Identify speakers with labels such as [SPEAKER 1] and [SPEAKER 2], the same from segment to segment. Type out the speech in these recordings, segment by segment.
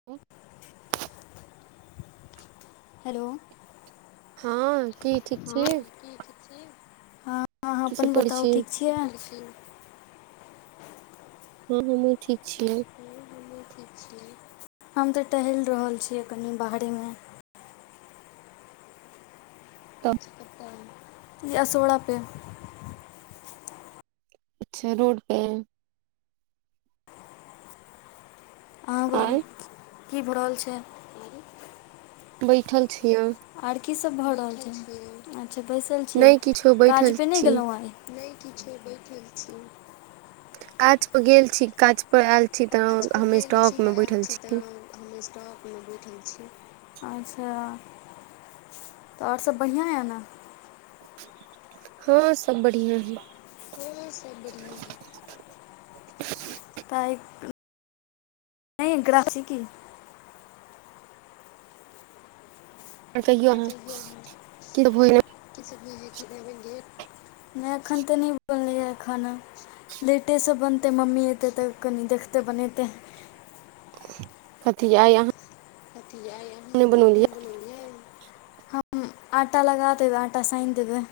[SPEAKER 1] [inaudible]
[SPEAKER 2] Hello.
[SPEAKER 1] हँ की ठीक छीये।
[SPEAKER 2] हँ अहाँ
[SPEAKER 1] सब
[SPEAKER 2] अपन
[SPEAKER 1] करै
[SPEAKER 2] बताउ
[SPEAKER 1] छी
[SPEAKER 2] ठीक छियै।
[SPEAKER 1] हँ हमहहुँ ठीक छियै।
[SPEAKER 2] हम तऽ टहइल रहल छियै कनि बाहरेमे।
[SPEAKER 1] तऽ
[SPEAKER 2] ई असोरा पे
[SPEAKER 1] अच्छा रोड पे।
[SPEAKER 2] अहाँके
[SPEAKER 1] आय
[SPEAKER 2] की भ रहल छैय।
[SPEAKER 1] बैठल छियै।
[SPEAKER 2] आर कीसभ भऽ रहल छैय। अच्छा बैसल छियै
[SPEAKER 1] नहि किछो बैठल
[SPEAKER 2] काजपे नहि
[SPEAKER 1] छी
[SPEAKER 2] गेलहुँ आइ। नहि किछो बैठल छी।
[SPEAKER 1] काज प गेल छी, काज पर आयल छी, तऽ हम स्टॉक मे बैठल छी।
[SPEAKER 2] [unintelligible] अच्छा तऽ और सब बढ़िआँ यऽ ने।
[SPEAKER 1] हँ सब बढ़िआ है।
[SPEAKER 2] हाँ सब बढिया है त नै ग्राफ स की
[SPEAKER 1] [unintelligible]
[SPEAKER 2] कि सब [unintelligible]
[SPEAKER 1] [inaudible]
[SPEAKER 2] नहि एखन तऽ नहि बनलै ह खाना। लेटेसँ बनतै मम्मी एतै तऽ कनि देखतै बनेतै।
[SPEAKER 1] कथि आइ अहाँ
[SPEAKER 2] कथि आइ अहाँ
[SPEAKER 1] नै बनौलए।
[SPEAKER 2] हम आटा लगा देबै, आटा साइन देबै।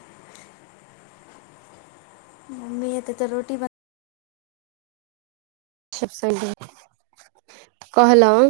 [SPEAKER 2] मम्मी ए तऽ रोटी बन
[SPEAKER 1] कहलहु।